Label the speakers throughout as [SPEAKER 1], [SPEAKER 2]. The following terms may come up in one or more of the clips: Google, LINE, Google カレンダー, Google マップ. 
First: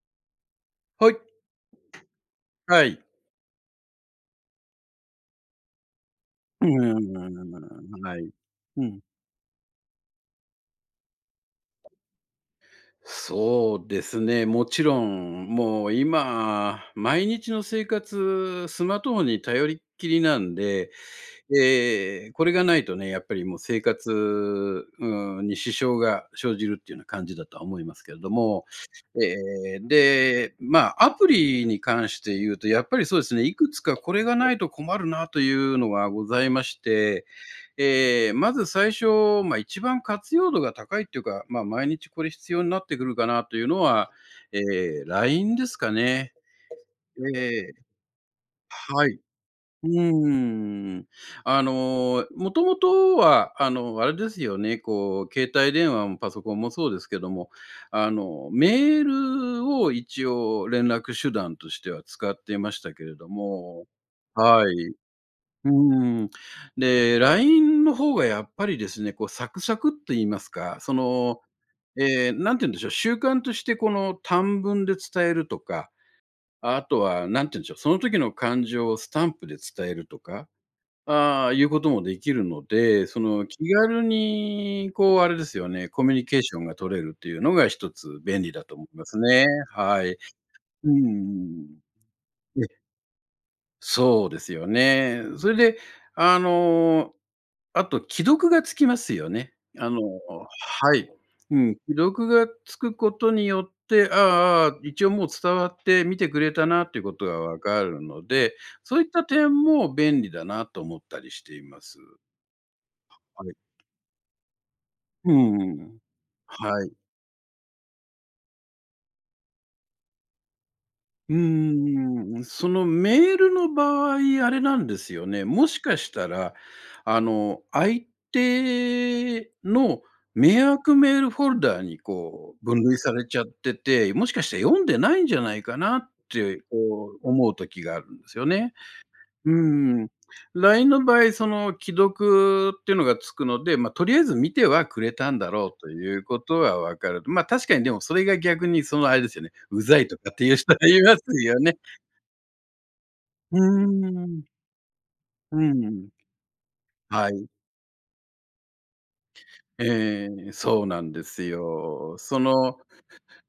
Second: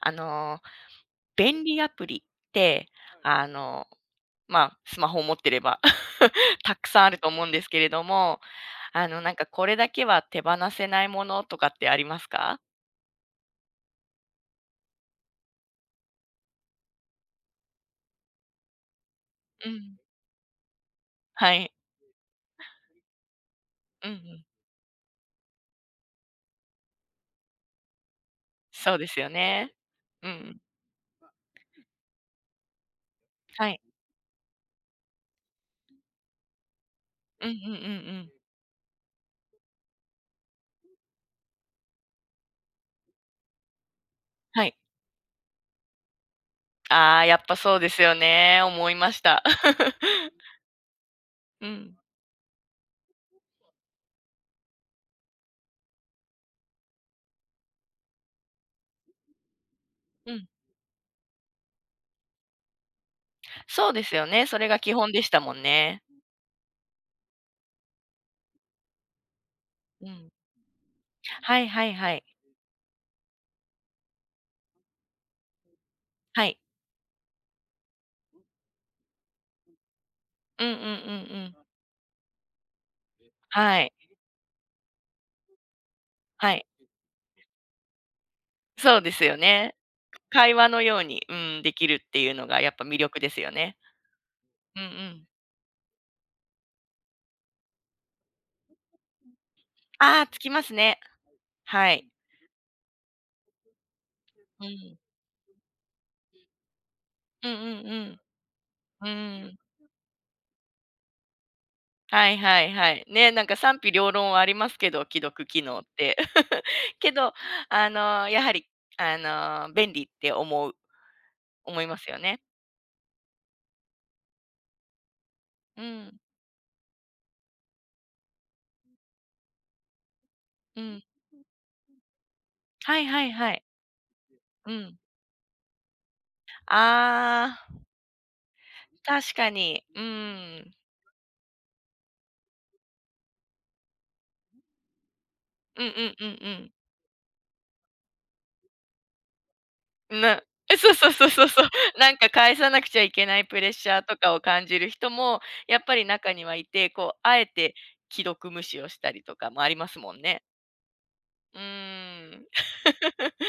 [SPEAKER 1] あのー、
[SPEAKER 2] はい。
[SPEAKER 1] 便利アプリっ
[SPEAKER 2] は
[SPEAKER 1] て、
[SPEAKER 2] い。
[SPEAKER 1] あのー、まあ、スマホを持ってれば
[SPEAKER 2] う
[SPEAKER 1] たく
[SPEAKER 2] ー
[SPEAKER 1] さんあると思うんですけれど
[SPEAKER 2] ん、はい。
[SPEAKER 1] も、
[SPEAKER 2] うん。
[SPEAKER 1] なんかこれだけは手放せないものとかってありますか？
[SPEAKER 2] そうですね、もちろん、もう今、毎日の生活、スマートフォンに頼
[SPEAKER 1] う
[SPEAKER 2] りっ
[SPEAKER 1] ん。
[SPEAKER 2] きりなんで、
[SPEAKER 1] はい。
[SPEAKER 2] これがないとね、やっぱりもう生
[SPEAKER 1] う
[SPEAKER 2] 活、
[SPEAKER 1] んうん。
[SPEAKER 2] うん、に支障が生じるっていうような感じだとは思いますけれども、
[SPEAKER 1] そうですよね。
[SPEAKER 2] え
[SPEAKER 1] う
[SPEAKER 2] で、
[SPEAKER 1] ん。
[SPEAKER 2] ま、アプリに関して言うと、やっぱりそうですね、いく
[SPEAKER 1] は
[SPEAKER 2] つ
[SPEAKER 1] い。
[SPEAKER 2] かこれがないと困るなというのがございまして、
[SPEAKER 1] うんうんうんうん。
[SPEAKER 2] まず最初、まあ、一番活用度が高いっていうか、まあ、毎日これ必要になってくるかなというのは、え
[SPEAKER 1] はい。
[SPEAKER 2] え、LINE ですかね。
[SPEAKER 1] ああ、やっぱ
[SPEAKER 2] え
[SPEAKER 1] そうですよね。思い
[SPEAKER 2] は
[SPEAKER 1] ま
[SPEAKER 2] い。
[SPEAKER 1] した。
[SPEAKER 2] う ーん。あ
[SPEAKER 1] うん。
[SPEAKER 2] の、もともとは、あの、あれですよね、こう、携帯電話もパソコンもそうですけども、あの、メールを一
[SPEAKER 1] うん。
[SPEAKER 2] 応連絡手段としては使っていましたけれども。
[SPEAKER 1] そうですよね。そ
[SPEAKER 2] は
[SPEAKER 1] れが
[SPEAKER 2] い。
[SPEAKER 1] 基本でしたもん
[SPEAKER 2] う
[SPEAKER 1] ね。
[SPEAKER 2] ーん。で、LINE の方がやっぱりですね、こうサクサクっと
[SPEAKER 1] う
[SPEAKER 2] 言い
[SPEAKER 1] ん。
[SPEAKER 2] ますか、その、
[SPEAKER 1] はいはいはい。
[SPEAKER 2] ええ、なんて言うんでしょう、習慣としてこの短文で伝えるとか、
[SPEAKER 1] はい。
[SPEAKER 2] あとはなんて言うんでしょう、その時の感情をスタンプで伝えるとか、
[SPEAKER 1] うんうんうんう
[SPEAKER 2] ああ、
[SPEAKER 1] ん。
[SPEAKER 2] いうこともできるので、その気
[SPEAKER 1] はい。
[SPEAKER 2] 軽にこうあれですよね、コミュニケーシ
[SPEAKER 1] は
[SPEAKER 2] ョン
[SPEAKER 1] い。
[SPEAKER 2] が取れるっていうのが一つ便利だと思い
[SPEAKER 1] そう
[SPEAKER 2] ま
[SPEAKER 1] で
[SPEAKER 2] す
[SPEAKER 1] すよ
[SPEAKER 2] ね。
[SPEAKER 1] ね。
[SPEAKER 2] はい。
[SPEAKER 1] 会話の
[SPEAKER 2] うん
[SPEAKER 1] ように、うん、
[SPEAKER 2] うん。
[SPEAKER 1] できるっていうのが
[SPEAKER 2] え、
[SPEAKER 1] やっぱ魅力ですよね。
[SPEAKER 2] そうですよ
[SPEAKER 1] うんう
[SPEAKER 2] ね。
[SPEAKER 1] ん。
[SPEAKER 2] それで、あの、あと既読がつきますよね。あの
[SPEAKER 1] ああ、つきます
[SPEAKER 2] は
[SPEAKER 1] ね。
[SPEAKER 2] い。うん、
[SPEAKER 1] は
[SPEAKER 2] 既
[SPEAKER 1] い。
[SPEAKER 2] 読がつくことによって、あ
[SPEAKER 1] う
[SPEAKER 2] あ、ああ、
[SPEAKER 1] ん。
[SPEAKER 2] 一応もう伝わって見てくれたなっていうことが
[SPEAKER 1] うんう
[SPEAKER 2] わか
[SPEAKER 1] んう
[SPEAKER 2] る
[SPEAKER 1] ん。
[SPEAKER 2] ので、そういっ
[SPEAKER 1] う
[SPEAKER 2] た点
[SPEAKER 1] ん。
[SPEAKER 2] も便利だなと思ったりしています。
[SPEAKER 1] はいはいはい。ね、
[SPEAKER 2] は
[SPEAKER 1] なん
[SPEAKER 2] い。
[SPEAKER 1] か賛否両論はありますけど、既
[SPEAKER 2] う
[SPEAKER 1] 読
[SPEAKER 2] ん
[SPEAKER 1] 機
[SPEAKER 2] う
[SPEAKER 1] 能っ
[SPEAKER 2] ん。
[SPEAKER 1] て。
[SPEAKER 2] はい。
[SPEAKER 1] けど、やはり、あ便利って思う
[SPEAKER 2] う
[SPEAKER 1] 思いますよ
[SPEAKER 2] ー
[SPEAKER 1] ね。
[SPEAKER 2] ん、そのメールの場合、あれなんですよね。もし
[SPEAKER 1] う
[SPEAKER 2] かし
[SPEAKER 1] ん、
[SPEAKER 2] たら、あの、相手の迷
[SPEAKER 1] う
[SPEAKER 2] 惑
[SPEAKER 1] ん。
[SPEAKER 2] メールフォルダーにこう分類
[SPEAKER 1] はい
[SPEAKER 2] さ
[SPEAKER 1] は
[SPEAKER 2] れ
[SPEAKER 1] い
[SPEAKER 2] ちゃっ
[SPEAKER 1] はい。
[SPEAKER 2] てて、もしかして
[SPEAKER 1] う
[SPEAKER 2] 読んで
[SPEAKER 1] ん。
[SPEAKER 2] ないんじゃないかなって、こう思う
[SPEAKER 1] あ
[SPEAKER 2] 時
[SPEAKER 1] あ、
[SPEAKER 2] があるんですよね。
[SPEAKER 1] 確
[SPEAKER 2] う
[SPEAKER 1] かに。う
[SPEAKER 2] ん。
[SPEAKER 1] ん。
[SPEAKER 2] LINE の場合、その既読っていうのがつくので、まあ、とりあえず見てはくれたんだろう
[SPEAKER 1] うん
[SPEAKER 2] と
[SPEAKER 1] うん
[SPEAKER 2] いう
[SPEAKER 1] うんう
[SPEAKER 2] こと
[SPEAKER 1] ん。
[SPEAKER 2] は分かる。まあ、確かにでもそれが逆にそのあれですよね、うざいとかっ
[SPEAKER 1] な
[SPEAKER 2] ていう人
[SPEAKER 1] え、
[SPEAKER 2] は
[SPEAKER 1] そう
[SPEAKER 2] い
[SPEAKER 1] そう
[SPEAKER 2] ます
[SPEAKER 1] そうそう
[SPEAKER 2] よ
[SPEAKER 1] そう。
[SPEAKER 2] ね。
[SPEAKER 1] なんか返さなくちゃいけない
[SPEAKER 2] うー
[SPEAKER 1] プレッシャーとかを
[SPEAKER 2] ん。
[SPEAKER 1] 感じる人も、
[SPEAKER 2] う
[SPEAKER 1] やっぱり
[SPEAKER 2] ん。
[SPEAKER 1] 中にはいて、こう、
[SPEAKER 2] は
[SPEAKER 1] あ
[SPEAKER 2] い。
[SPEAKER 1] えて既読無視をしたりとかもありますもん
[SPEAKER 2] え
[SPEAKER 1] ね。
[SPEAKER 2] え、そうなんです
[SPEAKER 1] うー
[SPEAKER 2] よ。そ
[SPEAKER 1] ん。
[SPEAKER 2] の、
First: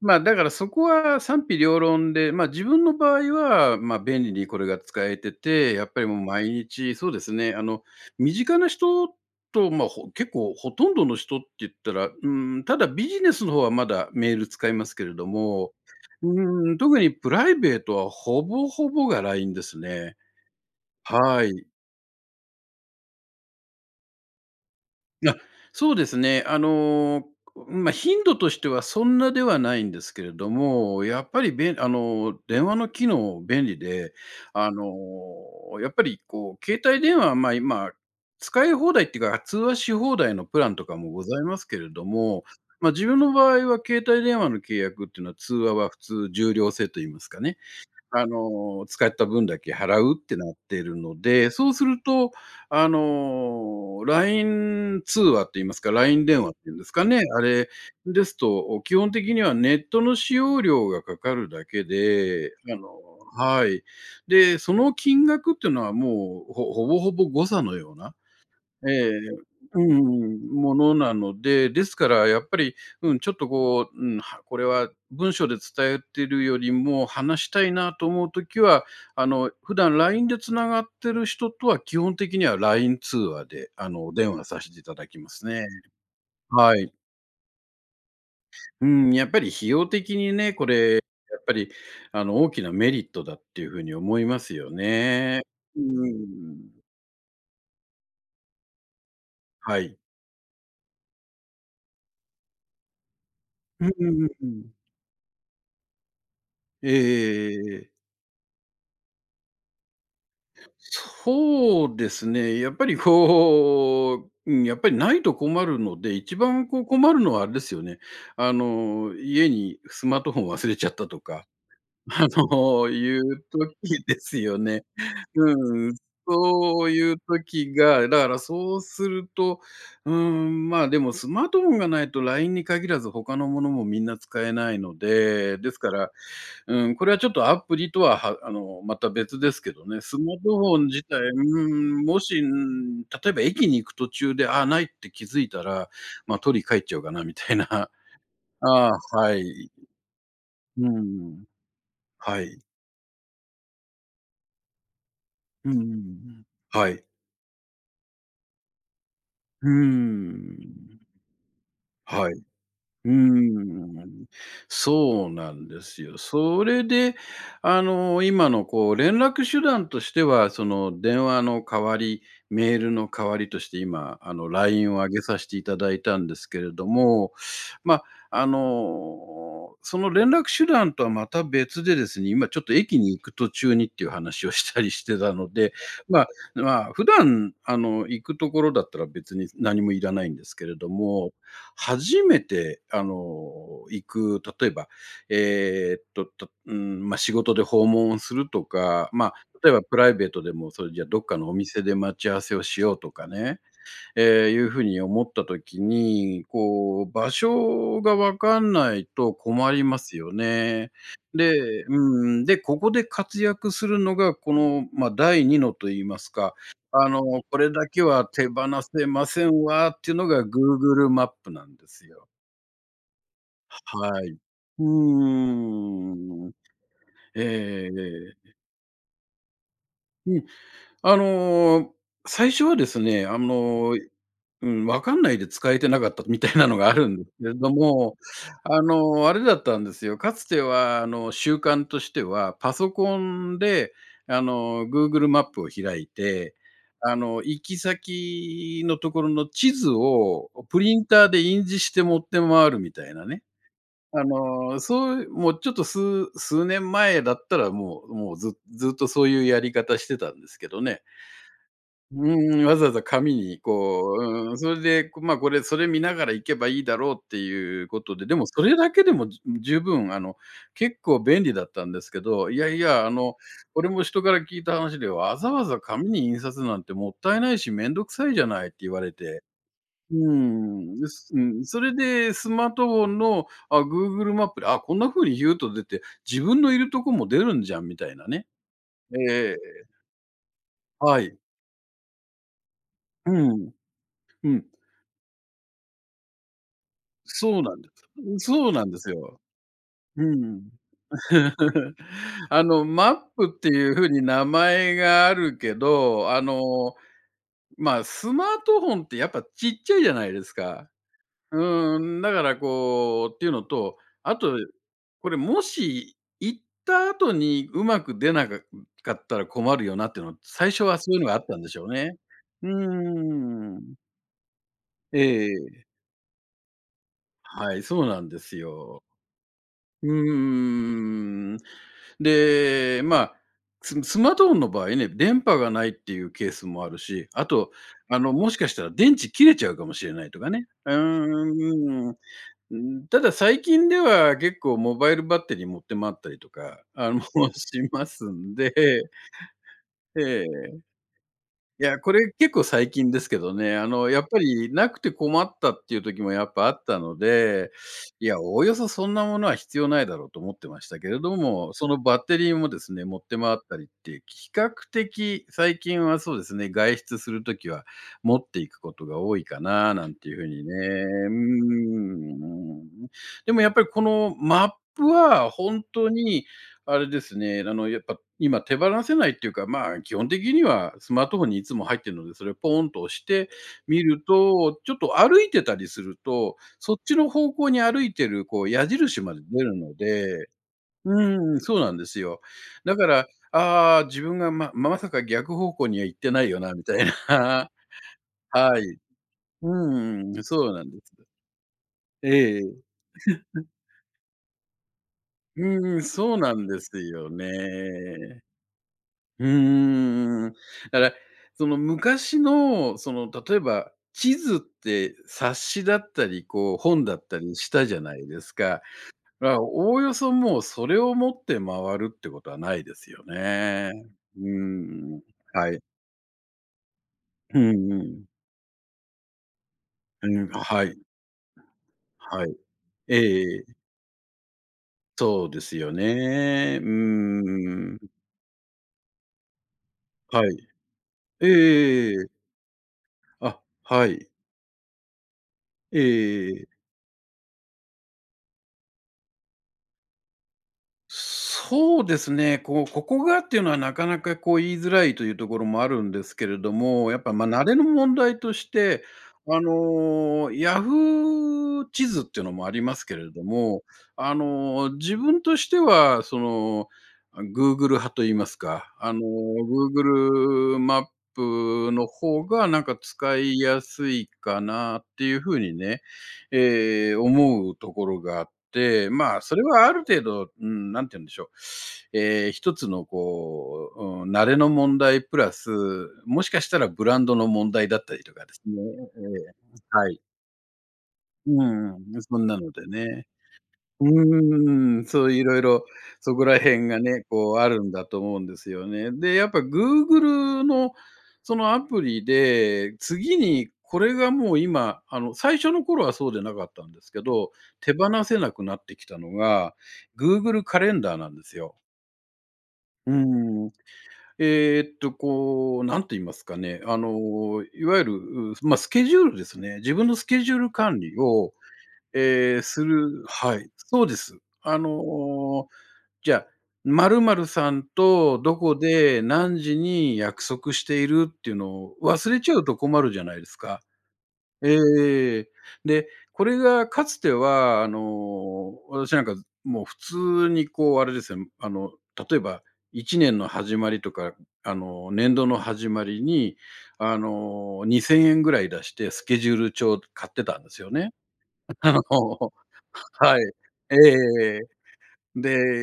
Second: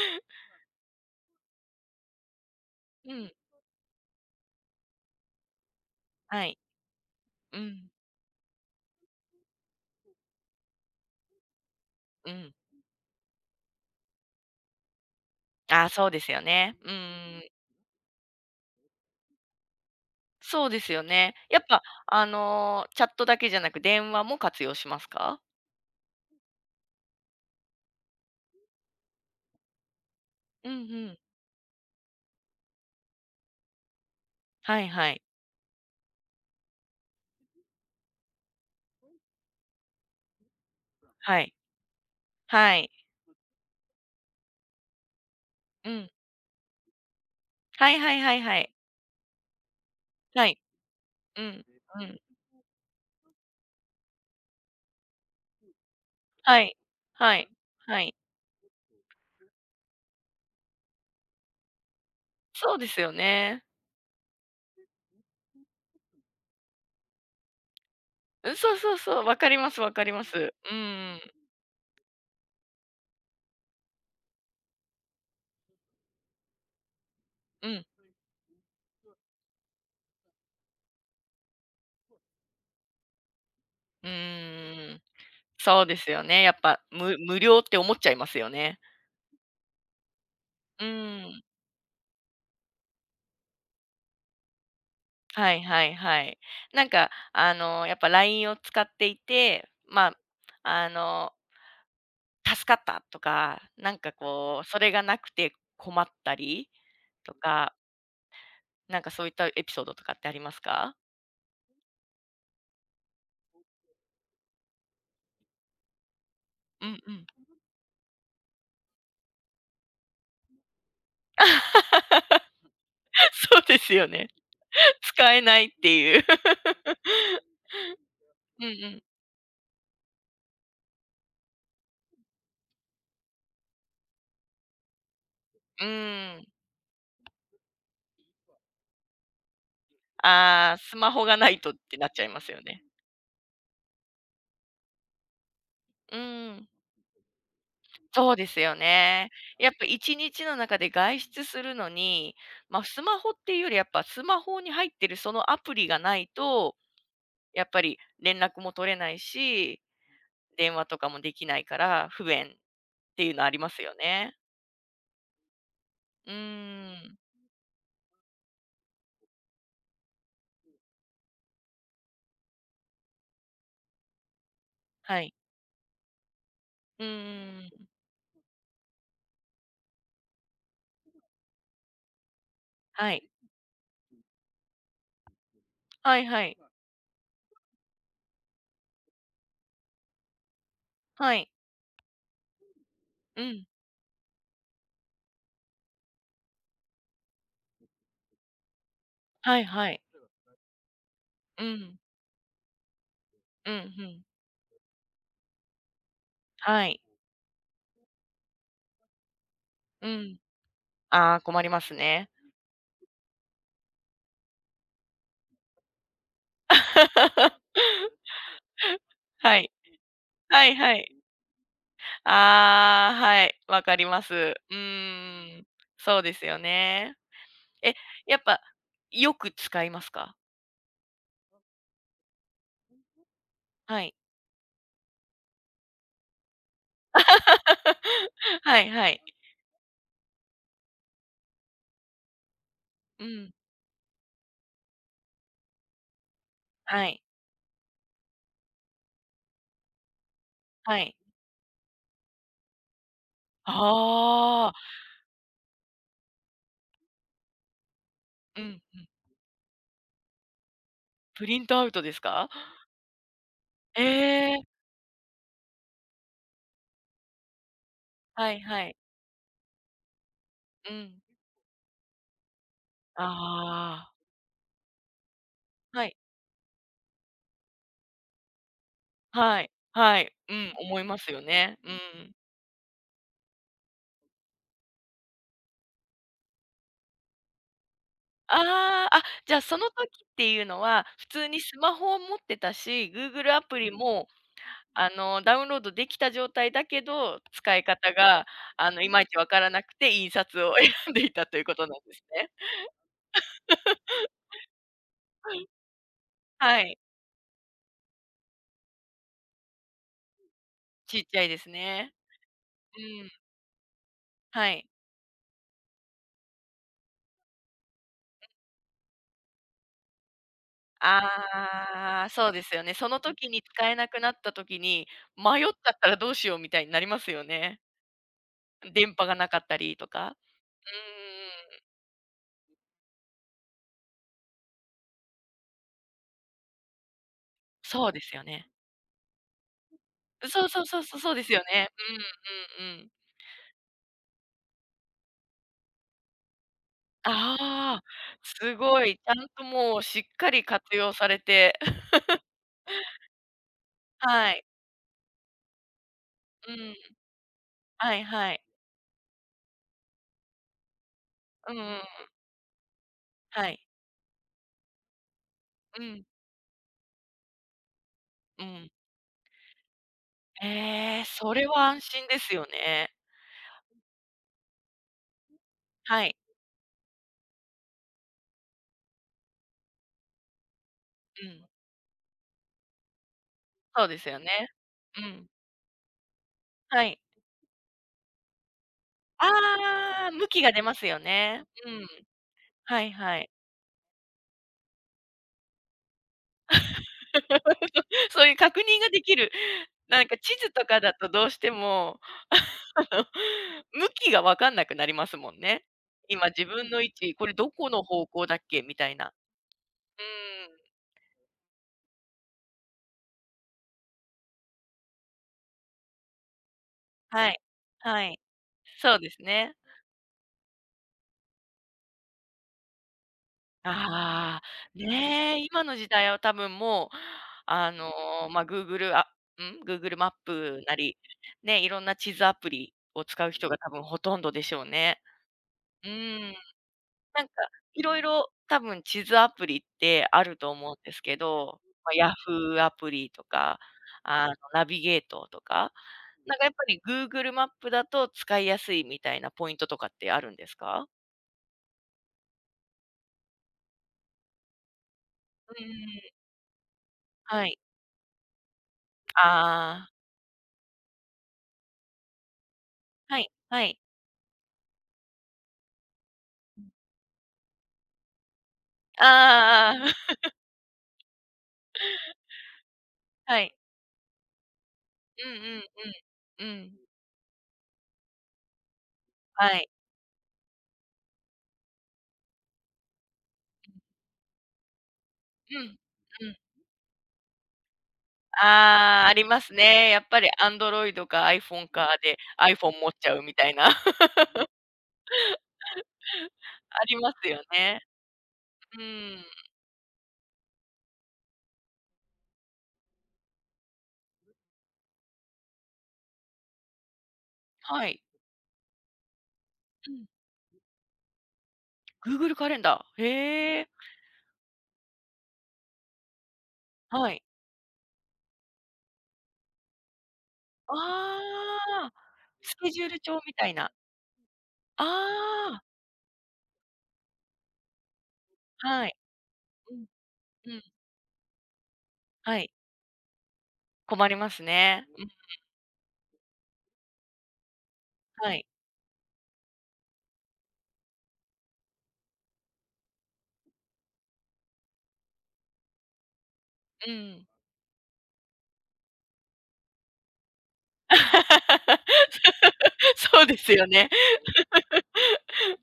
[SPEAKER 2] まあ、だからそこは賛否両論で、まあ、自分の
[SPEAKER 1] う
[SPEAKER 2] 場合
[SPEAKER 1] ん、
[SPEAKER 2] は、まあ、便利にこれが使えてて、やっぱりもう
[SPEAKER 1] は
[SPEAKER 2] 毎
[SPEAKER 1] い。
[SPEAKER 2] 日、そうですね、
[SPEAKER 1] う
[SPEAKER 2] あの、
[SPEAKER 1] ん、
[SPEAKER 2] 身近な人と、まあ、結構ほとんどの人って言ったら、う
[SPEAKER 1] うん。
[SPEAKER 2] ん、ただビジネスの方はまだメール使いますけれども、
[SPEAKER 1] ああ、そうです
[SPEAKER 2] う
[SPEAKER 1] よ
[SPEAKER 2] ん、
[SPEAKER 1] ね。う
[SPEAKER 2] 特にプ
[SPEAKER 1] ーん。
[SPEAKER 2] ライベートはほぼほぼが LINE ですね。
[SPEAKER 1] そうですよね。
[SPEAKER 2] は
[SPEAKER 1] やっ
[SPEAKER 2] い。
[SPEAKER 1] ぱ、チャットだけじゃなく、電話も活用します
[SPEAKER 2] あ、
[SPEAKER 1] か？
[SPEAKER 2] そうですね。あの、まあ、頻度としてはそんなではないんですけれど
[SPEAKER 1] うんう
[SPEAKER 2] も、
[SPEAKER 1] ん。
[SPEAKER 2] やっぱりあの、電話の機能便利で、あ
[SPEAKER 1] は
[SPEAKER 2] の、
[SPEAKER 1] いはい。
[SPEAKER 2] やっぱりこう携帯電話は、ま、今、使い放題っていうか、通話し放題のプランとかもござ
[SPEAKER 1] は
[SPEAKER 2] い
[SPEAKER 1] い。
[SPEAKER 2] ますけれども、
[SPEAKER 1] は
[SPEAKER 2] ま
[SPEAKER 1] い。
[SPEAKER 2] あ、自分の場合は携帯電話の契約っていうのは、通話は
[SPEAKER 1] う
[SPEAKER 2] 普
[SPEAKER 1] ん。
[SPEAKER 2] 通、重量制と言いますかね。
[SPEAKER 1] はいはい
[SPEAKER 2] あ
[SPEAKER 1] はいはい。
[SPEAKER 2] の、使った分だけ払うって
[SPEAKER 1] は
[SPEAKER 2] なっ
[SPEAKER 1] い。
[SPEAKER 2] てるの
[SPEAKER 1] う
[SPEAKER 2] で、
[SPEAKER 1] ん。
[SPEAKER 2] そうする
[SPEAKER 1] うん。
[SPEAKER 2] と、あの、LINE 通話って言いますか、LINE 電話っ
[SPEAKER 1] は
[SPEAKER 2] ていう
[SPEAKER 1] い。
[SPEAKER 2] んですかね、
[SPEAKER 1] は
[SPEAKER 2] あ
[SPEAKER 1] い。
[SPEAKER 2] れ
[SPEAKER 1] はい。
[SPEAKER 2] ですと、基本的にはネットの使用料がかかるだけで、
[SPEAKER 1] そ
[SPEAKER 2] あ
[SPEAKER 1] うで
[SPEAKER 2] の
[SPEAKER 1] すよね。
[SPEAKER 2] はい。で、その金額っていうのはもう、ほぼほぼ誤差のような
[SPEAKER 1] うん、そう
[SPEAKER 2] え
[SPEAKER 1] そう
[SPEAKER 2] え、
[SPEAKER 1] そう、分かりま
[SPEAKER 2] う
[SPEAKER 1] す
[SPEAKER 2] ん
[SPEAKER 1] 分かりま
[SPEAKER 2] う
[SPEAKER 1] す。
[SPEAKER 2] ん、も
[SPEAKER 1] う
[SPEAKER 2] のな
[SPEAKER 1] ん、
[SPEAKER 2] ので、ですからやっぱり、うん、ちょっとこう、うん、これは文章で伝えてるよりも、話した
[SPEAKER 1] うん。
[SPEAKER 2] い
[SPEAKER 1] うーん。
[SPEAKER 2] なと思うときは、あの、普段 LINE でつながってる人とは基本的には LINE 通話で、
[SPEAKER 1] うんうん
[SPEAKER 2] あの、お電話させてい
[SPEAKER 1] う
[SPEAKER 2] た
[SPEAKER 1] んん。
[SPEAKER 2] だきますね。
[SPEAKER 1] そうですよね、やっ
[SPEAKER 2] は
[SPEAKER 1] ぱ、
[SPEAKER 2] い。
[SPEAKER 1] 無料って思っちゃいますよね。
[SPEAKER 2] うん、やっぱり費用的にね、こ
[SPEAKER 1] う
[SPEAKER 2] れ、や
[SPEAKER 1] ーん。
[SPEAKER 2] っぱり、あの、大きなメリットだっていう風に思いますよね。
[SPEAKER 1] はい
[SPEAKER 2] う
[SPEAKER 1] はいはい。
[SPEAKER 2] ん。
[SPEAKER 1] なんか、やっぱ LINE を使っていて、
[SPEAKER 2] はい。
[SPEAKER 1] まあ、あの、助かったとか、
[SPEAKER 2] うん
[SPEAKER 1] なん
[SPEAKER 2] う
[SPEAKER 1] か
[SPEAKER 2] んうんう
[SPEAKER 1] こう、
[SPEAKER 2] ん。
[SPEAKER 1] それがなくて困ったり
[SPEAKER 2] え
[SPEAKER 1] とか、
[SPEAKER 2] ええ。
[SPEAKER 1] なんかそういったエピソードとかってありますか？
[SPEAKER 2] そうですね。やっぱりこう、うん、やっぱりないと困るので、一番こう
[SPEAKER 1] うんう
[SPEAKER 2] 困る
[SPEAKER 1] ん。
[SPEAKER 2] のはあれですよね。あの、家にスマートフォン忘れちゃったとか、あ の、いう
[SPEAKER 1] そう
[SPEAKER 2] 時
[SPEAKER 1] ですよ
[SPEAKER 2] で
[SPEAKER 1] ね。
[SPEAKER 2] すよね。
[SPEAKER 1] 使えないっ
[SPEAKER 2] うん、
[SPEAKER 1] ていう。
[SPEAKER 2] そう いう時が、だから
[SPEAKER 1] うん
[SPEAKER 2] そう
[SPEAKER 1] うん。
[SPEAKER 2] すると、うん、まあ、でもスマートフォンがないと LINE に限らず他のものもみんな使えないので、です
[SPEAKER 1] う
[SPEAKER 2] から、
[SPEAKER 1] ん。
[SPEAKER 2] うん、これはちょっとアプリとは、あの、また別ですけどね、スマート
[SPEAKER 1] あ
[SPEAKER 2] フォ
[SPEAKER 1] あ、
[SPEAKER 2] ン
[SPEAKER 1] ス
[SPEAKER 2] 自
[SPEAKER 1] マ
[SPEAKER 2] 体、
[SPEAKER 1] ホがない
[SPEAKER 2] う
[SPEAKER 1] とって
[SPEAKER 2] ん、
[SPEAKER 1] なっ
[SPEAKER 2] も
[SPEAKER 1] ちゃい
[SPEAKER 2] し、
[SPEAKER 1] ま
[SPEAKER 2] う
[SPEAKER 1] すよね。
[SPEAKER 2] ん、例えば駅に行く途中で、あないって気づいたら、
[SPEAKER 1] う
[SPEAKER 2] ま、取り
[SPEAKER 1] ん。
[SPEAKER 2] 帰っちゃうかなみたいな。
[SPEAKER 1] そうです よ
[SPEAKER 2] あ
[SPEAKER 1] ね。
[SPEAKER 2] はい。
[SPEAKER 1] やっぱ1日の中
[SPEAKER 2] う
[SPEAKER 1] で外
[SPEAKER 2] ん。
[SPEAKER 1] 出するのに、
[SPEAKER 2] はい。
[SPEAKER 1] まあ、スマホっていうよりやっぱスマホに入ってるそのア
[SPEAKER 2] う
[SPEAKER 1] プリがない
[SPEAKER 2] ん
[SPEAKER 1] と、
[SPEAKER 2] はい。
[SPEAKER 1] やっぱり連絡も取れない
[SPEAKER 2] う
[SPEAKER 1] し、電話と
[SPEAKER 2] ん。
[SPEAKER 1] かもできないから不
[SPEAKER 2] はい。
[SPEAKER 1] 便っ
[SPEAKER 2] うー
[SPEAKER 1] ていうのありますよ
[SPEAKER 2] ん、
[SPEAKER 1] ね。
[SPEAKER 2] そうなんですよ。
[SPEAKER 1] うー
[SPEAKER 2] それで、
[SPEAKER 1] ん。
[SPEAKER 2] あの、今のこう連絡手段としては、その電話の代わり、メールの代わりとして今、あの、LINE を上
[SPEAKER 1] は
[SPEAKER 2] げ
[SPEAKER 1] い。
[SPEAKER 2] させていただいたんですけれど
[SPEAKER 1] う
[SPEAKER 2] も、
[SPEAKER 1] ーん。
[SPEAKER 2] まあ、あの、その連絡手段とはまた別でですね、今ちょっと駅に
[SPEAKER 1] は
[SPEAKER 2] 行
[SPEAKER 1] い。
[SPEAKER 2] く途中にっていう話をしたりしてたので、
[SPEAKER 1] は
[SPEAKER 2] ま
[SPEAKER 1] い
[SPEAKER 2] あ
[SPEAKER 1] はい。
[SPEAKER 2] まあ、普段あの、行くところだったら別に何もいらないんですけれども、
[SPEAKER 1] はい。
[SPEAKER 2] 初めて、あ
[SPEAKER 1] う
[SPEAKER 2] の、
[SPEAKER 1] ん。
[SPEAKER 2] 行く、例えば、うん、まあ、仕事で訪問するとか、まあ、
[SPEAKER 1] はい
[SPEAKER 2] 例えば
[SPEAKER 1] は
[SPEAKER 2] プ
[SPEAKER 1] い。
[SPEAKER 2] ライベートでも、それじゃあどっかのお
[SPEAKER 1] う
[SPEAKER 2] 店で
[SPEAKER 1] ん。
[SPEAKER 2] 待ち合わせをしようとかね。
[SPEAKER 1] うんうん。
[SPEAKER 2] ええ、いうふうに思った時に、
[SPEAKER 1] はい。
[SPEAKER 2] こう場所が分かんないと困りま
[SPEAKER 1] う
[SPEAKER 2] すよ
[SPEAKER 1] ん。
[SPEAKER 2] ね。
[SPEAKER 1] ああ、困りま
[SPEAKER 2] で、
[SPEAKER 1] す
[SPEAKER 2] う
[SPEAKER 1] ね。
[SPEAKER 2] ん、で、ここで活躍するのが、この、まあ、第2のと言いますか、あの、これ だけは手放せませ
[SPEAKER 1] は
[SPEAKER 2] ん
[SPEAKER 1] い。
[SPEAKER 2] わっていうのが
[SPEAKER 1] はいは
[SPEAKER 2] Google
[SPEAKER 1] い。
[SPEAKER 2] マップなんですよ。
[SPEAKER 1] ああ、はい、わかり
[SPEAKER 2] は
[SPEAKER 1] ます。
[SPEAKER 2] い。
[SPEAKER 1] う
[SPEAKER 2] う
[SPEAKER 1] ーん。そうです
[SPEAKER 2] ーん。
[SPEAKER 1] よね。
[SPEAKER 2] え
[SPEAKER 1] え、
[SPEAKER 2] え、
[SPEAKER 1] やっぱ、よく使います
[SPEAKER 2] う
[SPEAKER 1] か？
[SPEAKER 2] ん、あの、最初はですね、
[SPEAKER 1] はい。
[SPEAKER 2] うん、分かんないで使えてなかったみたいなのがあるんですけれども、
[SPEAKER 1] は
[SPEAKER 2] あ
[SPEAKER 1] いは
[SPEAKER 2] の、あ
[SPEAKER 1] い。
[SPEAKER 2] れだったんですよ。かつては、あの、習慣としては、パソコ
[SPEAKER 1] うん。
[SPEAKER 2] ンで、あの、Google マップを開いて、
[SPEAKER 1] は
[SPEAKER 2] あ
[SPEAKER 1] い。
[SPEAKER 2] の、行き先のところの地図をプリ
[SPEAKER 1] は
[SPEAKER 2] ン
[SPEAKER 1] い。
[SPEAKER 2] ターで印字して持って回るみたいなね。あ
[SPEAKER 1] ああ、
[SPEAKER 2] の、そういうもうちょっと数年前だったら、もう
[SPEAKER 1] うん。
[SPEAKER 2] ずっとそういうやり方してたんですけどね。
[SPEAKER 1] プリントアウトで
[SPEAKER 2] う
[SPEAKER 1] すか？
[SPEAKER 2] ーん、わざわざ紙に
[SPEAKER 1] え
[SPEAKER 2] こう、うー
[SPEAKER 1] え
[SPEAKER 2] ん、
[SPEAKER 1] ー、
[SPEAKER 2] それで、まあ、それ見ながら行けばいいだろうっていうことで、でも
[SPEAKER 1] はい
[SPEAKER 2] それ
[SPEAKER 1] は
[SPEAKER 2] だ
[SPEAKER 1] い。
[SPEAKER 2] けでも、十分あの、
[SPEAKER 1] う
[SPEAKER 2] 結構
[SPEAKER 1] ん。
[SPEAKER 2] 便利だったんですけど、いやいや、あの、これも
[SPEAKER 1] あ
[SPEAKER 2] 人から聞いた話で、わざわざ
[SPEAKER 1] あ、は
[SPEAKER 2] 紙
[SPEAKER 1] い。
[SPEAKER 2] に印刷なんてもったいないし、めんどくさいじゃないって言われて。
[SPEAKER 1] はい。
[SPEAKER 2] うー
[SPEAKER 1] はい。うん、
[SPEAKER 2] ん、
[SPEAKER 1] 思い
[SPEAKER 2] で
[SPEAKER 1] ま
[SPEAKER 2] す、
[SPEAKER 1] す
[SPEAKER 2] う
[SPEAKER 1] よ
[SPEAKER 2] ん、
[SPEAKER 1] ね。
[SPEAKER 2] そ
[SPEAKER 1] う
[SPEAKER 2] れ
[SPEAKER 1] ん。
[SPEAKER 2] でスマートフォンの、あ、Google マップで、あ、こんな風にヒューッと出て、自分のいるとこも出るんじゃんみたいなね。
[SPEAKER 1] ああ、あ、じ
[SPEAKER 2] ええ、
[SPEAKER 1] ゃあ、その時っていうのは、
[SPEAKER 2] は
[SPEAKER 1] 普
[SPEAKER 2] い。
[SPEAKER 1] 通にスマホを持ってたし、
[SPEAKER 2] う
[SPEAKER 1] Google ア
[SPEAKER 2] ん、
[SPEAKER 1] プリも、
[SPEAKER 2] うん。
[SPEAKER 1] ダウンロードできた状態だけど、
[SPEAKER 2] そうな
[SPEAKER 1] 使
[SPEAKER 2] ん
[SPEAKER 1] い
[SPEAKER 2] で
[SPEAKER 1] 方
[SPEAKER 2] す。
[SPEAKER 1] が、
[SPEAKER 2] そうなんで
[SPEAKER 1] い
[SPEAKER 2] す
[SPEAKER 1] まいち
[SPEAKER 2] よ。
[SPEAKER 1] わからなくて、
[SPEAKER 2] う
[SPEAKER 1] 印刷
[SPEAKER 2] ん。
[SPEAKER 1] を 選んでいたということ なんですね。
[SPEAKER 2] あの、マップっていう風に名前がある けど、あ
[SPEAKER 1] は
[SPEAKER 2] の、
[SPEAKER 1] い、
[SPEAKER 2] まあ、スマートフォンってやっぱちっちゃいじゃないですか。
[SPEAKER 1] ちっちゃいです
[SPEAKER 2] う
[SPEAKER 1] ね。
[SPEAKER 2] ん、だから
[SPEAKER 1] う
[SPEAKER 2] こ
[SPEAKER 1] ん、
[SPEAKER 2] うっていうのと、あと、
[SPEAKER 1] はい。
[SPEAKER 2] これもし行った後にうまく出なかったら困るよなっていうの、最初はそういうのがあったんでしょうね。
[SPEAKER 1] ああ、そうで
[SPEAKER 2] う
[SPEAKER 1] すよね。その時に使え
[SPEAKER 2] ん。
[SPEAKER 1] なくなった時に、
[SPEAKER 2] え
[SPEAKER 1] 迷っち
[SPEAKER 2] え、
[SPEAKER 1] ゃったらどうしようみたいになりますよ
[SPEAKER 2] は
[SPEAKER 1] ね。
[SPEAKER 2] い、そうなんですよ。
[SPEAKER 1] 電波がなかったり
[SPEAKER 2] う
[SPEAKER 1] と
[SPEAKER 2] ー
[SPEAKER 1] か。う
[SPEAKER 2] ん。
[SPEAKER 1] ん、
[SPEAKER 2] で、まあ、スマートフォンの場合ね、電波がないっていうケースもあるし、あと、
[SPEAKER 1] そう
[SPEAKER 2] あ
[SPEAKER 1] で
[SPEAKER 2] の、
[SPEAKER 1] すよ
[SPEAKER 2] もしか
[SPEAKER 1] ね。
[SPEAKER 2] したら電池切れちゃうかもしれないとかね。
[SPEAKER 1] そうそう
[SPEAKER 2] うー
[SPEAKER 1] そうそう、そうですよね。
[SPEAKER 2] ん。
[SPEAKER 1] うんうんうん。
[SPEAKER 2] ただ最近では結構モバイルバッテリー持って回ったりとか、あの、し
[SPEAKER 1] ああ、
[SPEAKER 2] ますんで、
[SPEAKER 1] すごい、ちゃんともう
[SPEAKER 2] え
[SPEAKER 1] しっかり
[SPEAKER 2] え。
[SPEAKER 1] 活用されて。
[SPEAKER 2] いや、これ結構最近で すけどね、あの、やっぱ
[SPEAKER 1] はい。
[SPEAKER 2] りなくて困ったっていう時もやっぱあ
[SPEAKER 1] う
[SPEAKER 2] っ
[SPEAKER 1] ん、
[SPEAKER 2] たので、
[SPEAKER 1] はい
[SPEAKER 2] いや、
[SPEAKER 1] は
[SPEAKER 2] お
[SPEAKER 1] い。
[SPEAKER 2] およそそんなものは必要ないだろうと思ってましたけれども、
[SPEAKER 1] うんう
[SPEAKER 2] その
[SPEAKER 1] ん、
[SPEAKER 2] バッテリーもですね、持って回っ
[SPEAKER 1] は
[SPEAKER 2] た
[SPEAKER 1] い。
[SPEAKER 2] りって、比較的最
[SPEAKER 1] う
[SPEAKER 2] 近は
[SPEAKER 1] ん、
[SPEAKER 2] そうですね、外出する時は持って
[SPEAKER 1] う
[SPEAKER 2] いく
[SPEAKER 1] ん。
[SPEAKER 2] ことが多いかななんていうふうにね。
[SPEAKER 1] ええ、
[SPEAKER 2] う
[SPEAKER 1] それは
[SPEAKER 2] ー
[SPEAKER 1] 安心ですよ
[SPEAKER 2] ん。
[SPEAKER 1] ね。
[SPEAKER 2] でもやっぱりこのマップは本当
[SPEAKER 1] はい。
[SPEAKER 2] にあれですね、あの、やっぱ今手放せないっていうか、まあ、基本的にはスマートフォ
[SPEAKER 1] う
[SPEAKER 2] ンにい
[SPEAKER 1] ん、
[SPEAKER 2] つも入ってるので、それをポーンと押してみ
[SPEAKER 1] そうで
[SPEAKER 2] る
[SPEAKER 1] すよね。
[SPEAKER 2] と、ちょっと
[SPEAKER 1] う
[SPEAKER 2] 歩
[SPEAKER 1] ん、
[SPEAKER 2] いてたりすると、そっ
[SPEAKER 1] は
[SPEAKER 2] ち
[SPEAKER 1] い。
[SPEAKER 2] の方向に歩いてるこう矢印まで出るの
[SPEAKER 1] ああ、
[SPEAKER 2] で、
[SPEAKER 1] 向きが出ますよ
[SPEAKER 2] うん、
[SPEAKER 1] ね。
[SPEAKER 2] そう
[SPEAKER 1] う
[SPEAKER 2] なんで
[SPEAKER 1] ん、
[SPEAKER 2] すよ。だ
[SPEAKER 1] は
[SPEAKER 2] か
[SPEAKER 1] い
[SPEAKER 2] ら、
[SPEAKER 1] はい。
[SPEAKER 2] ああ、自分がまさか逆方向には行ってないよなみたいな。
[SPEAKER 1] そう いう
[SPEAKER 2] は
[SPEAKER 1] 確認
[SPEAKER 2] い。
[SPEAKER 1] ができる、
[SPEAKER 2] う ん
[SPEAKER 1] なんか
[SPEAKER 2] うん、
[SPEAKER 1] 地
[SPEAKER 2] そ
[SPEAKER 1] 図
[SPEAKER 2] うな
[SPEAKER 1] と
[SPEAKER 2] んで
[SPEAKER 1] か
[SPEAKER 2] す。
[SPEAKER 1] だとどうしても
[SPEAKER 2] ええ。
[SPEAKER 1] あの、向きが分かんなくなりますもんね。
[SPEAKER 2] うん、そう
[SPEAKER 1] 今
[SPEAKER 2] な
[SPEAKER 1] 自
[SPEAKER 2] んで
[SPEAKER 1] 分
[SPEAKER 2] す
[SPEAKER 1] の位
[SPEAKER 2] よ
[SPEAKER 1] 置、これどこの方
[SPEAKER 2] ね。
[SPEAKER 1] 向だっけみたいな。
[SPEAKER 2] う
[SPEAKER 1] う
[SPEAKER 2] ーん。
[SPEAKER 1] ん。
[SPEAKER 2] だから、その昔の、その例えば、地図って冊子だったり、こう本だった
[SPEAKER 1] は
[SPEAKER 2] り
[SPEAKER 1] い。
[SPEAKER 2] したじゃな
[SPEAKER 1] は
[SPEAKER 2] い
[SPEAKER 1] い。
[SPEAKER 2] ですか。
[SPEAKER 1] そうです
[SPEAKER 2] まあ、
[SPEAKER 1] ね。
[SPEAKER 2] おおよそもうそれを持って回るってことはないですよね。うー
[SPEAKER 1] ああ、
[SPEAKER 2] ん。
[SPEAKER 1] ねえ、
[SPEAKER 2] はい。
[SPEAKER 1] 今の時代は多分もう、
[SPEAKER 2] う
[SPEAKER 1] あ
[SPEAKER 2] んうん。
[SPEAKER 1] の、まあ、Google あ、ん、Google
[SPEAKER 2] う
[SPEAKER 1] マッ
[SPEAKER 2] ん、は
[SPEAKER 1] プ
[SPEAKER 2] い、
[SPEAKER 1] なり、ね、いろんな地図
[SPEAKER 2] は
[SPEAKER 1] アプリを使う
[SPEAKER 2] い。え
[SPEAKER 1] 人
[SPEAKER 2] え、
[SPEAKER 1] が多分ほとんどでしょうね。
[SPEAKER 2] そうですよ
[SPEAKER 1] うん。
[SPEAKER 2] ね。うー
[SPEAKER 1] なんか、い
[SPEAKER 2] ん。
[SPEAKER 1] ろいろ多分地図アプリってあ
[SPEAKER 2] は
[SPEAKER 1] ると思うんですけ
[SPEAKER 2] い。
[SPEAKER 1] ど、ま
[SPEAKER 2] ええ、
[SPEAKER 1] あ、ヤフーアプリと
[SPEAKER 2] あ、
[SPEAKER 1] か、
[SPEAKER 2] はい。
[SPEAKER 1] ナビゲートとか、なんか
[SPEAKER 2] え
[SPEAKER 1] やっぱ
[SPEAKER 2] え、
[SPEAKER 1] り Google マップだと使いやすいみたいなポイントとかってあるんですか？
[SPEAKER 2] そうですね、こう、ここがっていうのはなかなかこう言いづらいというところ
[SPEAKER 1] う
[SPEAKER 2] も
[SPEAKER 1] ー
[SPEAKER 2] あるんです
[SPEAKER 1] ん、
[SPEAKER 2] けれども、やっぱ、ま、慣
[SPEAKER 1] は
[SPEAKER 2] れ
[SPEAKER 1] い。
[SPEAKER 2] の問題として、あ
[SPEAKER 1] ああ、
[SPEAKER 2] の、ヤフー地図っていうのもありますけれ
[SPEAKER 1] は
[SPEAKER 2] ど
[SPEAKER 1] い、
[SPEAKER 2] も、
[SPEAKER 1] はい。
[SPEAKER 2] あの、自分としては、その、Google 派といいますか、あの、
[SPEAKER 1] ああああ。
[SPEAKER 2] Google マップの方がなんか使い
[SPEAKER 1] はい。
[SPEAKER 2] やすいかなっていう
[SPEAKER 1] う
[SPEAKER 2] ふうにね、
[SPEAKER 1] んうんうん。うん。
[SPEAKER 2] 思うところがあって、まあ、それ
[SPEAKER 1] は
[SPEAKER 2] は
[SPEAKER 1] い。
[SPEAKER 2] ある程度、うん、なんて言うんでしょう。ええ、一つのこう、うん、慣れの問題プラス、
[SPEAKER 1] うん。うん。
[SPEAKER 2] もしかしたらブランドの問題だったりとかですね。
[SPEAKER 1] ああ、あります
[SPEAKER 2] は
[SPEAKER 1] ね。
[SPEAKER 2] い。
[SPEAKER 1] やっぱり Android か
[SPEAKER 2] う
[SPEAKER 1] iPhone か
[SPEAKER 2] ん、
[SPEAKER 1] で
[SPEAKER 2] そんなので
[SPEAKER 1] iPhone 持っ
[SPEAKER 2] ね。
[SPEAKER 1] ちゃうみたいな。
[SPEAKER 2] うーん、そういろいろ、そこ ら辺が
[SPEAKER 1] あり
[SPEAKER 2] ね、
[SPEAKER 1] ます
[SPEAKER 2] こう
[SPEAKER 1] よ
[SPEAKER 2] あるん
[SPEAKER 1] ね。
[SPEAKER 2] だと思うんですよ
[SPEAKER 1] う
[SPEAKER 2] ね。で、
[SPEAKER 1] ーん、
[SPEAKER 2] やっぱ Google のそのアプリで、次にこれがもう今、あの、最初の頃はそうでなかったんですけど、手
[SPEAKER 1] はい。
[SPEAKER 2] 放せなくなってきたのが、
[SPEAKER 1] う
[SPEAKER 2] Google カレンダーなんですよ。
[SPEAKER 1] ん、Google カレンダ
[SPEAKER 2] うー
[SPEAKER 1] ー。
[SPEAKER 2] ん。
[SPEAKER 1] へえ、
[SPEAKER 2] こう、なんて言いますかね、あ
[SPEAKER 1] はい。
[SPEAKER 2] の、いわゆる、まあ、スケジュールですね。自分のスケジュール
[SPEAKER 1] あ
[SPEAKER 2] 管理を、
[SPEAKER 1] あ、
[SPEAKER 2] ええ、
[SPEAKER 1] ス
[SPEAKER 2] す
[SPEAKER 1] ケジュール
[SPEAKER 2] る、
[SPEAKER 1] 帳み
[SPEAKER 2] は
[SPEAKER 1] た
[SPEAKER 2] い、
[SPEAKER 1] いな。
[SPEAKER 2] そうです。
[SPEAKER 1] あ
[SPEAKER 2] じゃあ、〇〇さんとどこ
[SPEAKER 1] あ、はい。
[SPEAKER 2] で何時
[SPEAKER 1] うん
[SPEAKER 2] に約束
[SPEAKER 1] うん、
[SPEAKER 2] しているっていうのを忘れちゃ
[SPEAKER 1] は
[SPEAKER 2] う
[SPEAKER 1] い、
[SPEAKER 2] と困るじゃないですか。
[SPEAKER 1] 困りますね。うん、
[SPEAKER 2] ええ。で、これがかつては、あ
[SPEAKER 1] はい。
[SPEAKER 2] の、私なんか、もう普通にこうあれですよ、あの、例えば1年の始まりとか、あの、年度の始まりに、
[SPEAKER 1] う
[SPEAKER 2] あ
[SPEAKER 1] ん。
[SPEAKER 2] の、¥2,000 ぐらい出してスケジュール帳買ってたんですよね。あの はい。
[SPEAKER 1] そうですよ
[SPEAKER 2] え
[SPEAKER 1] ね。
[SPEAKER 2] ええ、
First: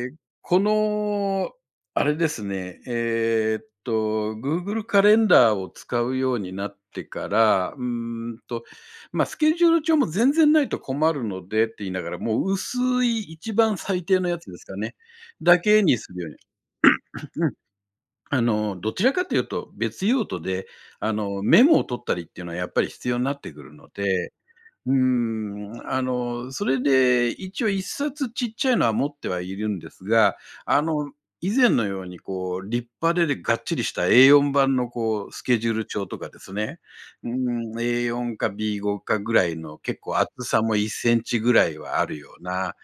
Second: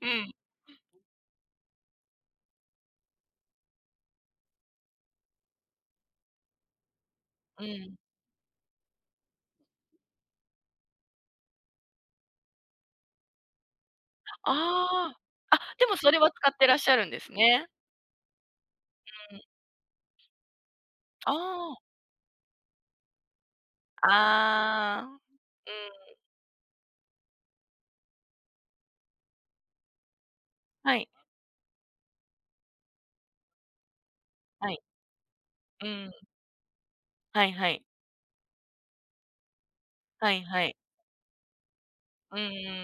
[SPEAKER 1] うん、
[SPEAKER 2] この、あれですね、Google カレンダーを使うようになってか
[SPEAKER 1] う
[SPEAKER 2] ら、
[SPEAKER 1] ん。
[SPEAKER 2] んと、まあ、スケジュール帳も全然ないと困るのでって言いながら、もう薄い一番最低のやつですかね、
[SPEAKER 1] ああ、
[SPEAKER 2] だ
[SPEAKER 1] あ、
[SPEAKER 2] け
[SPEAKER 1] で
[SPEAKER 2] に
[SPEAKER 1] もそ
[SPEAKER 2] す
[SPEAKER 1] れ
[SPEAKER 2] るよう
[SPEAKER 1] は
[SPEAKER 2] に。
[SPEAKER 1] 使ってらっしゃるんです
[SPEAKER 2] うん、
[SPEAKER 1] ね。
[SPEAKER 2] あの、どちらかと
[SPEAKER 1] う
[SPEAKER 2] い
[SPEAKER 1] ん。
[SPEAKER 2] うと別用途で、あの、メモ
[SPEAKER 1] あ
[SPEAKER 2] を取ったりっていうのはやっぱり必要になってくるの
[SPEAKER 1] あ、
[SPEAKER 2] で。うー
[SPEAKER 1] ああ、うん、
[SPEAKER 2] ん、あの、それで一応一冊ちっちゃいのは持ってはいるんですが、あ
[SPEAKER 1] はい、
[SPEAKER 2] の、以前のようにこう立派でがっちりした A4
[SPEAKER 1] は
[SPEAKER 2] 版
[SPEAKER 1] い、
[SPEAKER 2] のこうスケジュール
[SPEAKER 1] う
[SPEAKER 2] 帳
[SPEAKER 1] ん、
[SPEAKER 2] とかですね、う
[SPEAKER 1] はいは
[SPEAKER 2] ーん、
[SPEAKER 1] い、
[SPEAKER 2] A4 か B5 かぐらいの結構厚
[SPEAKER 1] はい
[SPEAKER 2] さ
[SPEAKER 1] は
[SPEAKER 2] も
[SPEAKER 1] い。
[SPEAKER 2] 1センチぐらいはあるよ
[SPEAKER 1] うんう
[SPEAKER 2] う
[SPEAKER 1] んうんうん
[SPEAKER 2] な、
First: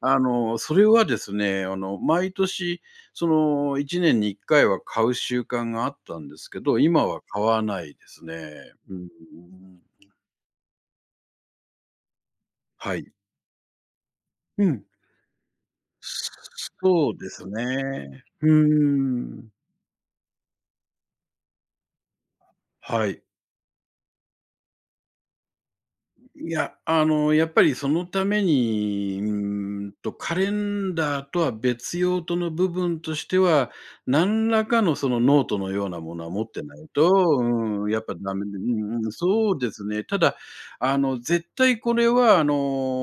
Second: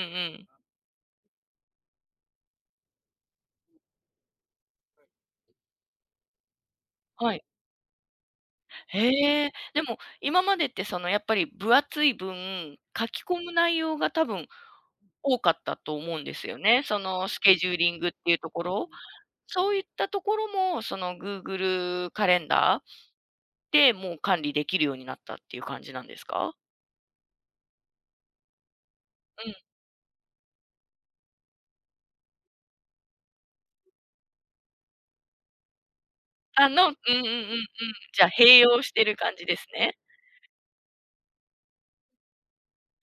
[SPEAKER 2] あ
[SPEAKER 1] うんうん。
[SPEAKER 2] の、それはですね、あの、毎年その1年に1回は買う習慣があったんですけど、今は
[SPEAKER 1] は
[SPEAKER 2] 買
[SPEAKER 1] い。
[SPEAKER 2] わないですね。うん。
[SPEAKER 1] へえ、でも、今までってそのやっぱり分厚い分、
[SPEAKER 2] は
[SPEAKER 1] 書
[SPEAKER 2] い。
[SPEAKER 1] き込む内容が多分
[SPEAKER 2] うん。
[SPEAKER 1] 多かったと思うんですよね。そ
[SPEAKER 2] そう
[SPEAKER 1] の
[SPEAKER 2] で
[SPEAKER 1] ス
[SPEAKER 2] す
[SPEAKER 1] ケジューリングっ
[SPEAKER 2] ね。
[SPEAKER 1] ていう
[SPEAKER 2] う
[SPEAKER 1] と
[SPEAKER 2] ー
[SPEAKER 1] ころ。
[SPEAKER 2] ん。
[SPEAKER 1] そういったところも、その Google カレンダ
[SPEAKER 2] はい。
[SPEAKER 1] ーで、もう管理できるようになったっていう感じなんです
[SPEAKER 2] い
[SPEAKER 1] か？
[SPEAKER 2] や、あの、やっぱりそのために、
[SPEAKER 1] うん。
[SPEAKER 2] カレンダーとは別用途の部分としては、何らかのそのノートのようなものは持って
[SPEAKER 1] あ
[SPEAKER 2] ない
[SPEAKER 1] のうん
[SPEAKER 2] と、
[SPEAKER 1] うんうんうん。
[SPEAKER 2] うん、やっぱ
[SPEAKER 1] じゃ、
[SPEAKER 2] ダメで、
[SPEAKER 1] 併
[SPEAKER 2] う
[SPEAKER 1] 用し
[SPEAKER 2] ん
[SPEAKER 1] て
[SPEAKER 2] うん、
[SPEAKER 1] る感じ
[SPEAKER 2] そ
[SPEAKER 1] で
[SPEAKER 2] う
[SPEAKER 1] す
[SPEAKER 2] です
[SPEAKER 1] ね。
[SPEAKER 2] ね。ただ、あの、絶対これは、あ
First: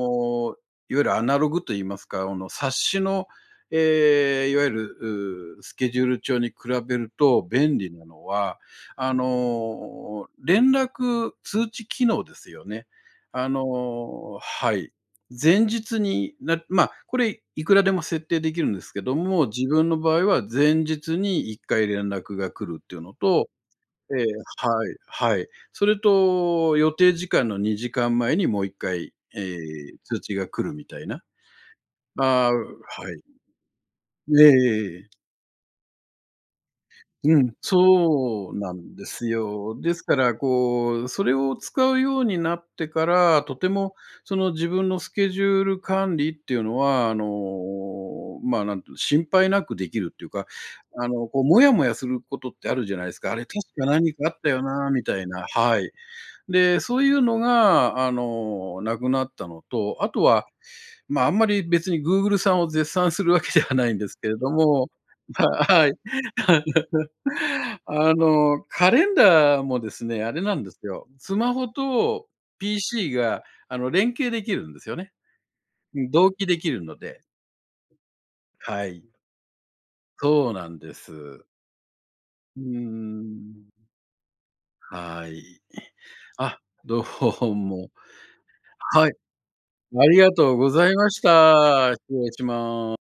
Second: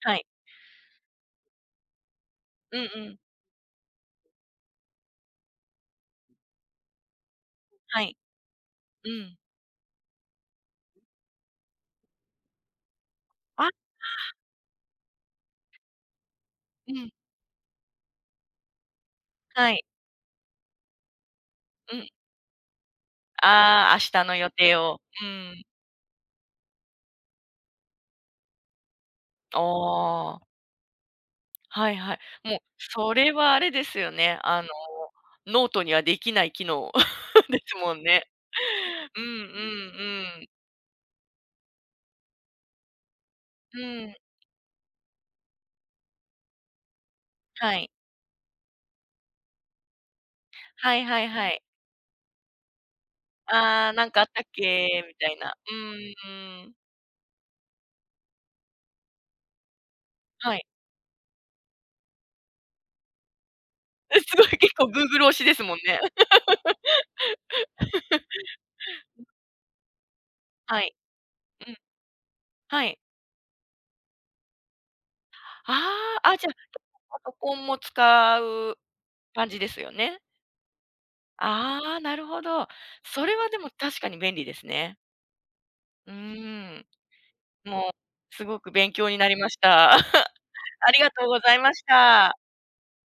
[SPEAKER 1] はい。
[SPEAKER 2] いわゆるアナログといいますか、あの、冊
[SPEAKER 1] うんう
[SPEAKER 2] 子
[SPEAKER 1] ん。
[SPEAKER 2] の、いわゆる、スケジュール帳に比べると便利
[SPEAKER 1] は
[SPEAKER 2] な
[SPEAKER 1] い。
[SPEAKER 2] のは、
[SPEAKER 1] う
[SPEAKER 2] あ
[SPEAKER 1] ん。
[SPEAKER 2] の、連絡通知機能ですよね。あ
[SPEAKER 1] あ、
[SPEAKER 2] の、はい。前日になまあ、
[SPEAKER 1] うん、
[SPEAKER 2] これいくらでも設定できるんですけども、自
[SPEAKER 1] はい。
[SPEAKER 2] 分の場合は前日に1回
[SPEAKER 1] う
[SPEAKER 2] 連
[SPEAKER 1] ん。
[SPEAKER 2] 絡が来るっていうのと、
[SPEAKER 1] ああ、明
[SPEAKER 2] ええ、
[SPEAKER 1] 日の予定
[SPEAKER 2] はい
[SPEAKER 1] を。う
[SPEAKER 2] はい。
[SPEAKER 1] ん。
[SPEAKER 2] それと予定時間の2時間前にもう1回、ええ、
[SPEAKER 1] あ
[SPEAKER 2] 通知が
[SPEAKER 1] あ。
[SPEAKER 2] 来るみたいな。
[SPEAKER 1] はいは
[SPEAKER 2] あ
[SPEAKER 1] い。
[SPEAKER 2] あ、
[SPEAKER 1] もう、
[SPEAKER 2] は
[SPEAKER 1] それ
[SPEAKER 2] い。
[SPEAKER 1] はあれですよね。
[SPEAKER 2] えええええ。
[SPEAKER 1] ノートにはできない機能
[SPEAKER 2] う ん、
[SPEAKER 1] ですもんね。
[SPEAKER 2] そうなんで
[SPEAKER 1] うん
[SPEAKER 2] す
[SPEAKER 1] うん
[SPEAKER 2] よ。ですから、
[SPEAKER 1] うん。
[SPEAKER 2] こう、それを使うようになってから、とて
[SPEAKER 1] う
[SPEAKER 2] も
[SPEAKER 1] ん、
[SPEAKER 2] その自分のスケジュール管理っていうのは、あの、
[SPEAKER 1] はい。
[SPEAKER 2] まあ、なんていうの、心配なくできるっていうか、
[SPEAKER 1] はい
[SPEAKER 2] あ
[SPEAKER 1] は
[SPEAKER 2] の、
[SPEAKER 1] い
[SPEAKER 2] こう、
[SPEAKER 1] は
[SPEAKER 2] も
[SPEAKER 1] い。
[SPEAKER 2] やもやすることってあるじゃないですか。あれ、確か
[SPEAKER 1] ああ、なん
[SPEAKER 2] 何
[SPEAKER 1] かあっ
[SPEAKER 2] かあっ
[SPEAKER 1] たっ
[SPEAKER 2] たよな、み
[SPEAKER 1] けみ
[SPEAKER 2] たい
[SPEAKER 1] たい
[SPEAKER 2] な。
[SPEAKER 1] な。う
[SPEAKER 2] はい。
[SPEAKER 1] ん。
[SPEAKER 2] で、そういうのが、あの、なくなったのと、あとは、
[SPEAKER 1] はい。
[SPEAKER 2] まあ、あんまり別に Google さんを絶賛するわけではないんで すけれ
[SPEAKER 1] すごい
[SPEAKER 2] ど
[SPEAKER 1] 結構
[SPEAKER 2] も、
[SPEAKER 1] Google 推
[SPEAKER 2] ま
[SPEAKER 1] しです
[SPEAKER 2] あ、
[SPEAKER 1] もん
[SPEAKER 2] はい。
[SPEAKER 1] ね。
[SPEAKER 2] あの、カレンダーもですね、あれなんで
[SPEAKER 1] は
[SPEAKER 2] す
[SPEAKER 1] い。
[SPEAKER 2] よ。スマホ
[SPEAKER 1] うん、
[SPEAKER 2] と
[SPEAKER 1] はい。
[SPEAKER 2] PC が、あの、連携できるんですよね。うん、
[SPEAKER 1] ああ、
[SPEAKER 2] 同
[SPEAKER 1] あ、
[SPEAKER 2] 期
[SPEAKER 1] じゃあ、
[SPEAKER 2] できるの
[SPEAKER 1] パ
[SPEAKER 2] で。
[SPEAKER 1] ソコンも使う
[SPEAKER 2] はい。
[SPEAKER 1] 感じですよね。
[SPEAKER 2] そうなんです。う
[SPEAKER 1] ああ、なるほ
[SPEAKER 2] ー
[SPEAKER 1] ど。それはでも
[SPEAKER 2] ん。
[SPEAKER 1] 確かに便利ですね。
[SPEAKER 2] はい。
[SPEAKER 1] うー
[SPEAKER 2] あ、
[SPEAKER 1] ん。
[SPEAKER 2] どう
[SPEAKER 1] も
[SPEAKER 2] も。
[SPEAKER 1] う、すごく勉
[SPEAKER 2] は
[SPEAKER 1] 強
[SPEAKER 2] い、
[SPEAKER 1] になりました。
[SPEAKER 2] ありが とうござ
[SPEAKER 1] あ
[SPEAKER 2] い
[SPEAKER 1] り
[SPEAKER 2] ま
[SPEAKER 1] が
[SPEAKER 2] し
[SPEAKER 1] とうございまし
[SPEAKER 2] た。失礼
[SPEAKER 1] た。
[SPEAKER 2] します。